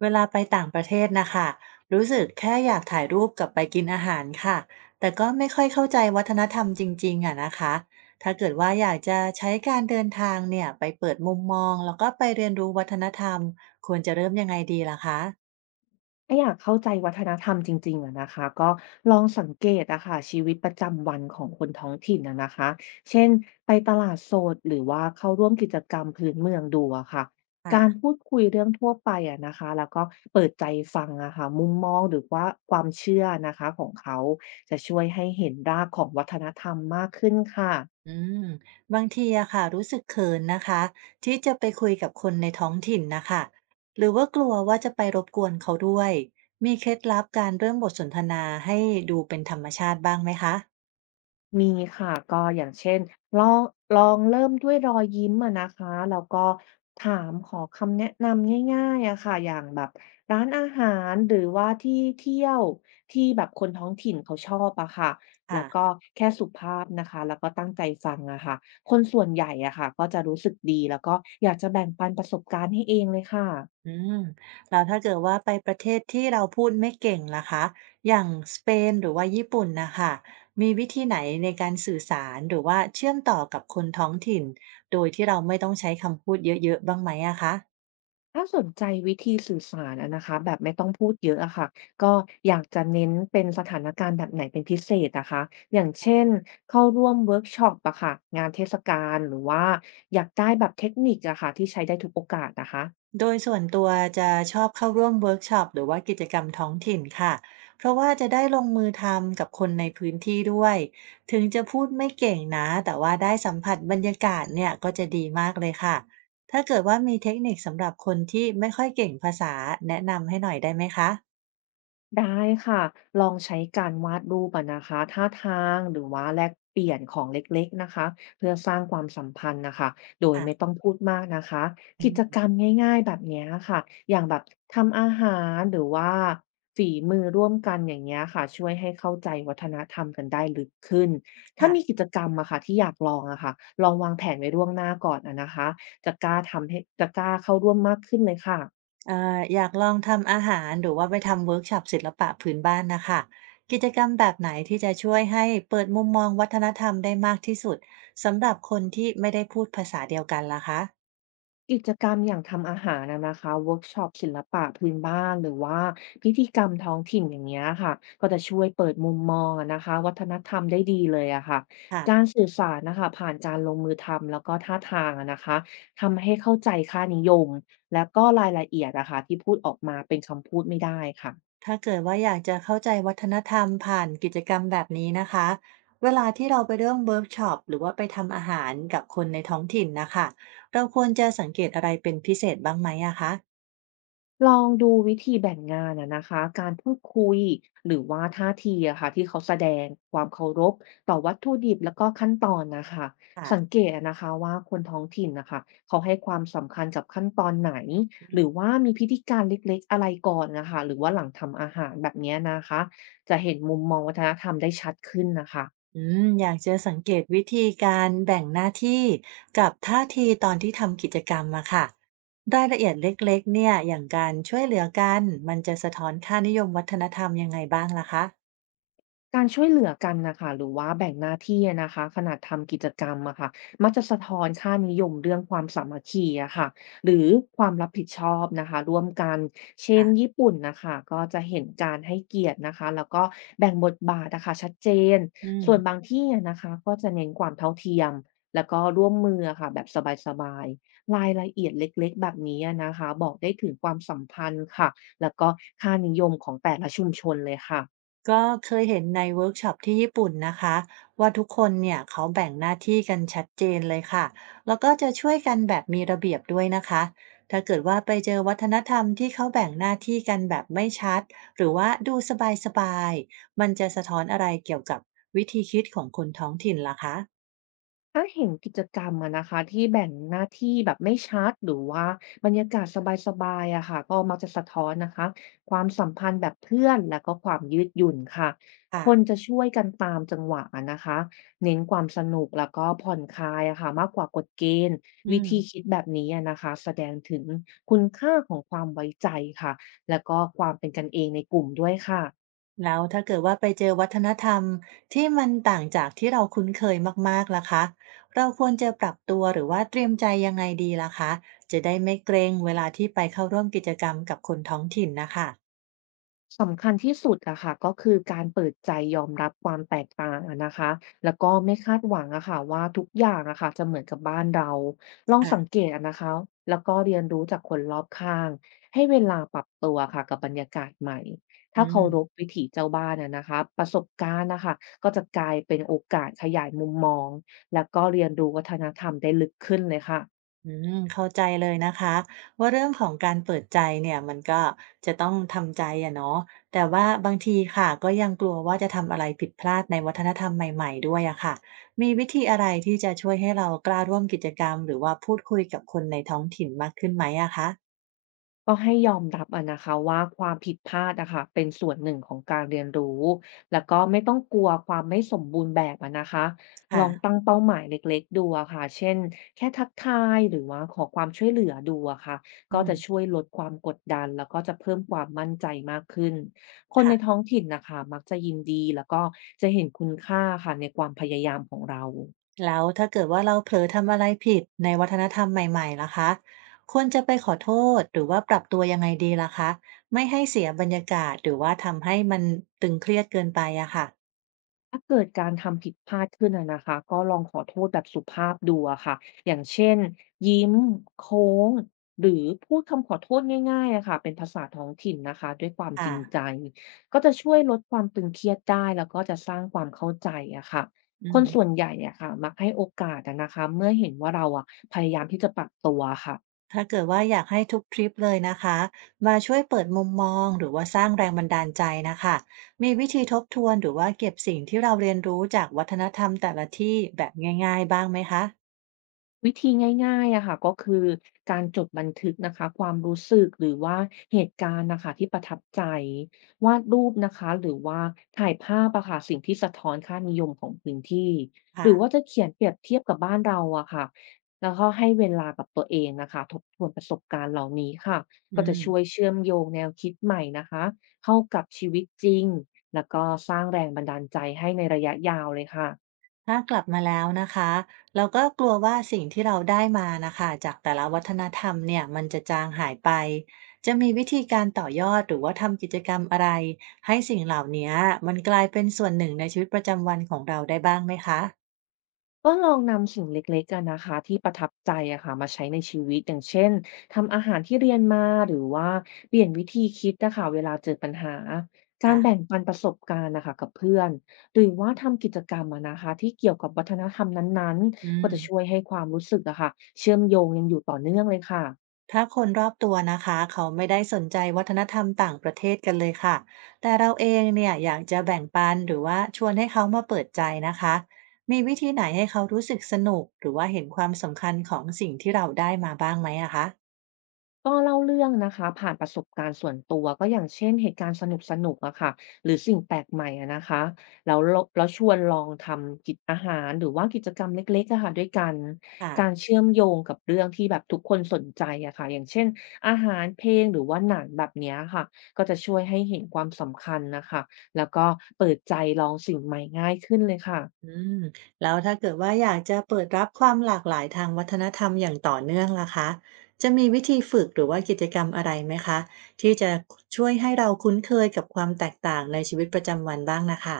เวลาไปต่างประเทศนะคะรู้สึกแค่อยากถ่ายรูปกับไปกินอาหารค่ะแต่ก็ไม่ค่อยเข้าใจวัฒนธรรมจริงๆอะนะคะถ้าเกิดว่าอยากจะใช้การเดินทางเนี่ยไปเปิดมุมมองแล้วก็ไปเรียนรู้วัฒนธรรมควรจะเริ่มยังไงดีล่ะคะถ้าอยากเข้าใจวัฒนธรรมจริงๆอะนะคะก็ลองสังเกตอะค่ะชีวิตประจำวันของคนท้องถิ่นอะนะคะเช่นไปตลาดสดหรือว่าเข้าร่วมกิจกรรมพื้นเมืองดูอะค่ะการค่ะพูดคุยเรื่องทั่วไปอะนะคะแล้วก็เปิดใจฟังอะค่ะมุมมองหรือว่าความเชื่อนะคะของเขาจะช่วยให้เห็นรากของวัฒนธรรมมากขึ้นค่ะ อืมบางทีอะค่ะรู้สึกเขินนะคะที่จะไปคุยกับคนในท้องถิ่นนะคะหรือว่ากลัวว่าจะไปรบกวนเขาด้วยมีเคล็ดลับการเริ่มบทสนทนาให้ดูเป็นธรรมชาติบ้างไหมคะมีค่ะก็อย่างเช่นลองลองเริ่มด้วยรอยยิ้มอะนะคะแล้วก็ถามขอคำแนะนำง่ายๆอะค่ะอย่างแบบร้านอาหารหรือว่าที่เที่ยวที่แบบคนท้องถิ่นเขาชอบอะค่ะแล้ค่ะ วก็แค่สุภาพนะคะแล้วก็ตั้งใจฟังอะค่ะคนส่วนใหญ่อะค่ะก็จะรู้สึกดีแล้วก็อยากจะแบ่งปันประสบการณ์ให้เองเลยค่ะ อืมแล้วถ้าเกิดว่าไปประเทศที่เราพูดไม่เก่งล่ะคะอย่างสเปนหรือว่าญี่ปุ่นนะคะมีวิธีไหนในการสื่อสารหรือว่าเชื่อมต่อกับคนท้องถิ่นโดยที่เราไม่ต้องใช้คำพูดเยอะๆบ้างไหมอะคะ ถ้าสนใจวิธีสื่อสารอะนะคะแบบไม่ต้องพูดเยอะอะค่ะก็อยากจะเน้นเป็นสถานการณ์แบบไหนเป็นพิเศษนะคะอย่างเช่นเข้าร่วมเวิร์กช็อปอะค่ะงานเทศกาลหรือว่าอยากได้แบบเทคนิคอะค่ะที่ใช้ได้ทุกโอกาสนะคะ โดยส่วนตัวจะชอบเข้าร่วมเวิร์กช็อปหรือว่ากิจกรรมท้องถิ่นค่ะ เพราะว่าจะได้ลงมือทำกับคนในพื้นที่ด้วย ถึงจะพูดไม่เก่งนะ แต่ว่าได้สัมผัสบรรยากาศเนี่ยก็จะดีมากเลยค่ะ ถ้าเกิดว่ามีเทคนิคสำหรับคนที่ไม่ค่อยเก่งภาษาแนะนำให้หน่อยได้ไหมคะได้ค่ะลองใช้การวาดรูปอะนะคะท่าทางหรือว่าแลกเปลี่ยนของเล็กๆนะคะเพื่อสร้างความสัมพันธ์นะคะโดยค่ะไม่ต้องพูดมากนะคะกิอืจมกรรมง่ายๆแบบเนี้ยค่ะอย่างแบบทำอาหารหรือว่าฝีมือร่วมกันอย่างเงี้ยค่ะช่วยให้เข้าใจวัฒนธรรมกันได้ลึกขึ้นถ้ามีกิค่ะ จกรรมอะค่ะที่อยากลองอะค่ะลองวางแผนไว้ล่วงหน้าก่อนอะนะคะจะกล้าทำให้จะกล้าเข้าร่วมมากขึ้นเลยค่ะ อยากลองทำอาหารหรือว่าไปทำเวิร์กช็อปศิลปะพื้นบ้านนะคะกิจกรรมแบบไหนที่จะช่วยให้เปิดมุมมองวัฒนธรรมได้มากที่สุดสำหรับคนที่ไม่ได้พูดภาษาเดียวกันล่ะคะกิจกรรมอย่างทำอาหารอะนะคะเวิร์กช็อปศิลปะพื้นบ้านหรือว่าพิธีกรรมท้องถิ่นอย่างเงี้ยค่ะก็จะช่วยเปิดมุมมองอะนะคะวัฒนธรรมได้ดีเลยอะค่ะค่ะการสื่อสารนะคะผ่านการลงมือทำแล้วก็ท่าทางอะนะคะทำให้เข้าใจค่านิยมและก็รายละเอียดนะคะที่พูดออกมาเป็นคำพูดไม่ได้ค่ะ ถ้าเกิดว่าอยากจะเข้าใจวัฒนธรรมผ่านกิจกรรมแบบนี้นะคะเวลาที่เราไปเรื่องเวิร์กช็อปหรือว่าไปทำอาหารกับคนในท้องถิ่นนะคะเราควรจะสังเกตอะไรเป็นพิเศษบ้างไหมอะคะลองดูวิธีแบ่งงานอะนะคะการพูดคุยหรือว่าท่าทีอะค่ะที่เขาแสดงความเคารพต่อวัตถุดิบแล้วก็ขั้นตอนนะคะค่ะ สังเกตอะนะคะว่าคนท้องถิ่นนะคะเขาให้ความสำคัญกับขั้นตอนไหนหรือว่ามีพิธีการเล็กๆอะไรก่อนนะคะหรือว่าหลังทำอาหารแบบเนี้ยนะคะจะเห็นมุมมองวัฒนธรรมได้ชัดขึ้นนะคะ อืมอยากจะสังเกตวิธีการแบ่งหน้าที่กับท่าทีตอนที่ทำกิจกรรมอะค่ะรายละเอียดเล็กๆเนี่ยอย่างการช่วยเหลือกันมันจะสะท้อนค่านิยมวัฒนธรรมยังไงบ้างล่ะคะการช่วยเหลือกันนะคะหรือว่าแบ่งหน้าที่อะนะคะขนาดทำกิจกรรมอะค่ะมักจะสะท้อนค่านิยมเรื่องความสามัคคีอะค่ะหรือความรับผิดชอบนะคะร่วมกันเช่นค่ะญี่ปุ่นนะคะก็จะเห็นการให้เกียรตินะคะแล้วก็แบ่งบทบาทนะคะชัดเจนอืส่วนบาม งที่อะนะคะก็จะเน้นความเท่าเทียมแล้วก็ร่วมมืออะค่ะแบบสบายๆรายละเอียดเล็กๆแบบนี้อะนะคะบอกได้ถึงความสัมพันธ์ค่ะแล้วก็ค่านิยมของแต่ละชุมชนเลยค่ะ ก็เคยเห็นในเวิร์กช็อปที่ญี่ปุ่นนะคะว่าทุกคนเนี่ยเขาแบ่งหน้าที่กันชัดเจนเลยค่ะแล้วก็จะช่วยกันแบบมีระเบียบด้วยนะคะถ้าเกิดว่าไปเจอวัฒนธรรมที่เขาแบ่งหน้าที่กันแบบไม่ชัดหรือว่าดูสบายๆมันจะสะท้อนอะไรเกี่ยวกับวิธีคิดของคนท้องถิ่นล่ะคะถ้าเห็นกิจกรรมอะนะคะที่แบ่งหน้าที่แบบไม่ชัดหรือว่าบรรยากาศสบายๆอะค่ะก็มักจะสะท้อนนะคะความสัมพันธ์แบบเพื่อนแล้วก็ความยืดหยุ่นค่ะค่ะคนจะช่วยกันตามจังหวะอะนะคะเน้นความสนุกแล้วก็ผ่อนคลายอะค่ะมากกว่ากฎเกณฑ์อืวิธีม คิดแบบนี้อะนะคะแสดงถึงคุณค่าของความไว้ใจค่ะแล้วก็ความเป็นกันเองในกลุ่มด้วยค่ะ แล้วถ้าเกิดว่าไปเจอวัฒนธรรมที่มันต่างจากที่เราคุ้นเคยมากๆล่ะคะเราควรจะปรับตัวหรือว่าเตรียมใจยังไงดีล่ะคะจะได้ไม่เกรงเวลาที่ไปเข้าร่วมกิจกรรมกับคนท้องถิ่นนะคะสำคัญที่สุดอะค่ะก็คือการเปิดใจยอมรับความแตกต่างอะนะคะแล้วก็ไม่คาดหวังอะค่ะว่าทุกอย่างอะค่ะจะเหมือนกับบ้านเราลองสังค่ะเกตอะนะคะแล้วก็เรียนรู้จากคนรอบข้างให้เวลาปรับตัวค่ะกับบรรยากาศใหม่อืถ้าเคารพม วิถีเจ้าบ้านอะนะคะประสบการณ์นะคะก็จะกลายเป็นโอกาสขยายมุมมองแล้วก็เรียนรู้วัฒนธรรมได้ลึกขึ้นเลยค่ะ อืมเข้าใจเลยนะคะว่าเรื่องของการเปิดใจเนี่ยมันก็จะต้องทำใจอะเนาะแต่ว่าบางทีค่ะก็ยังกลัวว่าจะทำอะไรผิดพลาดในวัฒนธรรมใหม่ๆด้วยอะค่ะมีวิธีอะไรที่จะช่วยให้เรากล้าร่วมกิจกรรมหรือว่าพูดคุยกับคนในท้องถิ่นมากขึ้นไหมอะคะก็ให้ยอมรับอะนะคะว่าความผิดพลาดอะค่ะเป็นส่วนหนึ่งของการเรียนรู้แล้วก็ไม่ต้องกลัวความไม่สมบูรณ์แบบอะนะคะลองค่ะตั้งเป้าหมายเล็กๆดูอะค่ะเช่นแค่ทักทายหรือว่าขอความช่วยเหลือดูอะค่ะอืก็มจะช่วยลดความกดดันแล้วก็จะเพิ่มความมั่นใจมากขึ้นคนในท้ค่ะ องถิ่นน่ะคะมักจะยินดีแล้วก็จะเห็นคุณค่าค่ะในความพยายามของเรา แล้วถ้าเกิดว่าเราเผลอทำอะไรผิดในวัฒนธรรมใหม่ๆล่ะคะควรจะไปขอโทษหรือว่าปรับตัวยังไงดีล่ะคะไม่ให้เสียบรรยากาศหรือว่าทำให้มันตึงเครียดเกินไปอะค่ะถ้าเกิดการทำผิดพลาดขึ้นอะนะคะก็ลองขอโทษแบบสุภาพดูอะค่ะอย่างเช่นยิ้มโค้งหรือพูดคำขอโทษง่ายๆอะค่ะเป็นภาษาท้องถิ่นนะคะด้วยความจค่ะริงใจก็จะช่วยลดความตึงเครียดได้แล้วก็จะสร้างความเข้าใจอะค่ะอืคมนส่วนใหญ่อะค่ะมักให้โอกาสอะนะคะเมื่อเห็นว่าเราอะพยายามที่จะปรับตัวค่ะ ถ้าเกิดว่าอยากให้ทุกทริปเลยนะคะมาช่วยเปิดมุมมองหรือว่าสร้างแรงบันดาลใจนะคะมีวิธีทบทวนหรือว่าเก็บสิ่งที่เราเรียนรู้จากวัฒนธรรมแต่ละที่แบบง่ายๆบ้างไหมคะวิธีง่ายๆอะค่ะก็คือการจดบันทึกนะคะความรู้สึกหรือว่าเหตุการณ์นะคะที่ประทับใจวาดรูปนะคะหรือว่าถ่ายภาพอะค่ะสิ่งที่สะท้อนค่านิยมของพื้นที่หรือค่ะว่าจะเขียนเปรียบเทียบกับบ้านเราอะค่ะแล้วก็ให้เวลากับตัวเองนะคะทบทวนประสบการณ์เหล่านี้ค่ะก็อืจะม ช่วยเชื่อมโยงแนวคิดใหม่นะคะเข้ากับชีวิตจริงแล้วก็สร้างแรงบันดาลใจให้ในระยะยาวเลยค่ะ ถ้ากลับมาแล้วนะคะเราก็กลัวว่าสิ่งที่เราได้มานะคะจากแต่ละวัฒนธรรมเนี่ยมันจะจางหายไปจะมีวิธีการต่อยอดหรือว่าทำกิจกรรมอะไรให้สิ่งเหล่านี้มันกลายเป็นส่วนหนึ่งในชีวิตประจำวันของเราได้บ้างไหมคะก็ลองนำสิ่งเล็กๆกันนะคะที่ประทับใจอะค่ะมาใช้ในชีวิตอย่างเช่นทำอาหารที่เรียนมาหรือว่าเปลี่ยนวิธีคิดนะคะเวลาเจอปัญหาการค่ะแบ่งปันประสบการณ์นะคะกับเพื่อนหรือว่าทำกิจกรรมอะนะคะที่เกี่ยวกับวัฒนธรรมนั้นอืๆก็ม จะช่วยให้ความรู้สึกอะค่ะเชื่อมโยงยังอยู่ต่อเนื่องเลยค่ะ ถ้าคนรอบตัวนะคะเขาไม่ได้สนใจวัฒนธรรมต่างประเทศกันเลยค่ะแต่เราเองเนี่ยอยากจะแบ่งปันหรือว่าชวนให้เขามาเปิดใจนะคะมีวิธีไหนให้เขารู้สึกสนุกหรือว่าเห็นความสำคัญของสิ่งที่เราได้มาบ้างไหมอะคะก็เล่าเรื่องนะคะผ่านประสบการณ์ส่วนตัวก็อย่างเช่นเหตุการณ์สนุกๆอะค่ะหรือสิ่งแปลกใหม่อะนะคะแล้วลแล้วชวนลองทำกิจอาหารหรือว่ากิจกรรมเล็กๆอะค่ะด้วยกันการค่ะเชื่อมโยงกับเรื่องที่แบบทุกคนสนใจอะค่ะอย่างเช่นอาหารเพลงหรือว่าหนังแบบเนี้ยค่ะก็จะช่วยให้เห็นความสำคัญนะคะแล้วก็เปิดใจลองสิ่งใหม่ง่ายขึ้นเลยค่ะ อืมแล้วถ้าเกิดว่าอยากจะเปิดรับความหลากหลายทางวัฒนธรรมอย่างต่อเนื่องล่ะคะจะมีวิธีฝึกหรือว่ากิจกรรมอะไรไหมคะที่จะช่วยให้เราคุ้นเคยกับความแตกต่างในชีวิตประจำวันบ้างนะคะ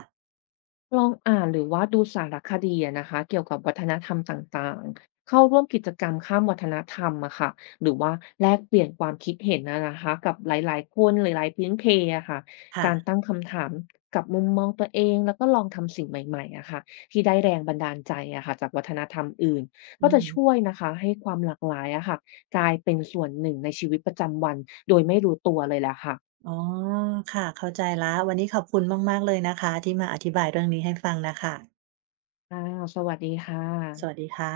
ลองอ่านหรือว่าดูสารคดีอะนะคะเกี่ยวกับวัฒนธรรมต่างๆเข้าร่วมกิจกรรมข้ามวัฒนธรรมอะค่ะหรือว่าแลกเปลี่ยนความคิดเห็นนะคะกับหลายๆคนหลายๆพื้นเพอะค่ะค่ะการตั้งคำถามกับมุมมองตัวเองแล้วก็ลองทำสิ่งใหม่ๆอะค่ะที่ได้แรงบันดาลใจอะค่ะจากวัฒนธรรมอื่นอืก็จะช่วยม นะคะให้ความหลากหลายอะค่ะกลายเป็นส่วนหนึ่งในชีวิตประจำวันโดยไม่รู้ตัวเลยแหละค่ะอ๋อค่ะ เข้าใจแล้ว วันนี้ขอบคุณมากๆเลยนะคะที่มาอธิบายเรื่องนี้ให้ฟังน่ะค่ะอ่าสวัสดีค่ะสวัสดีค่ะ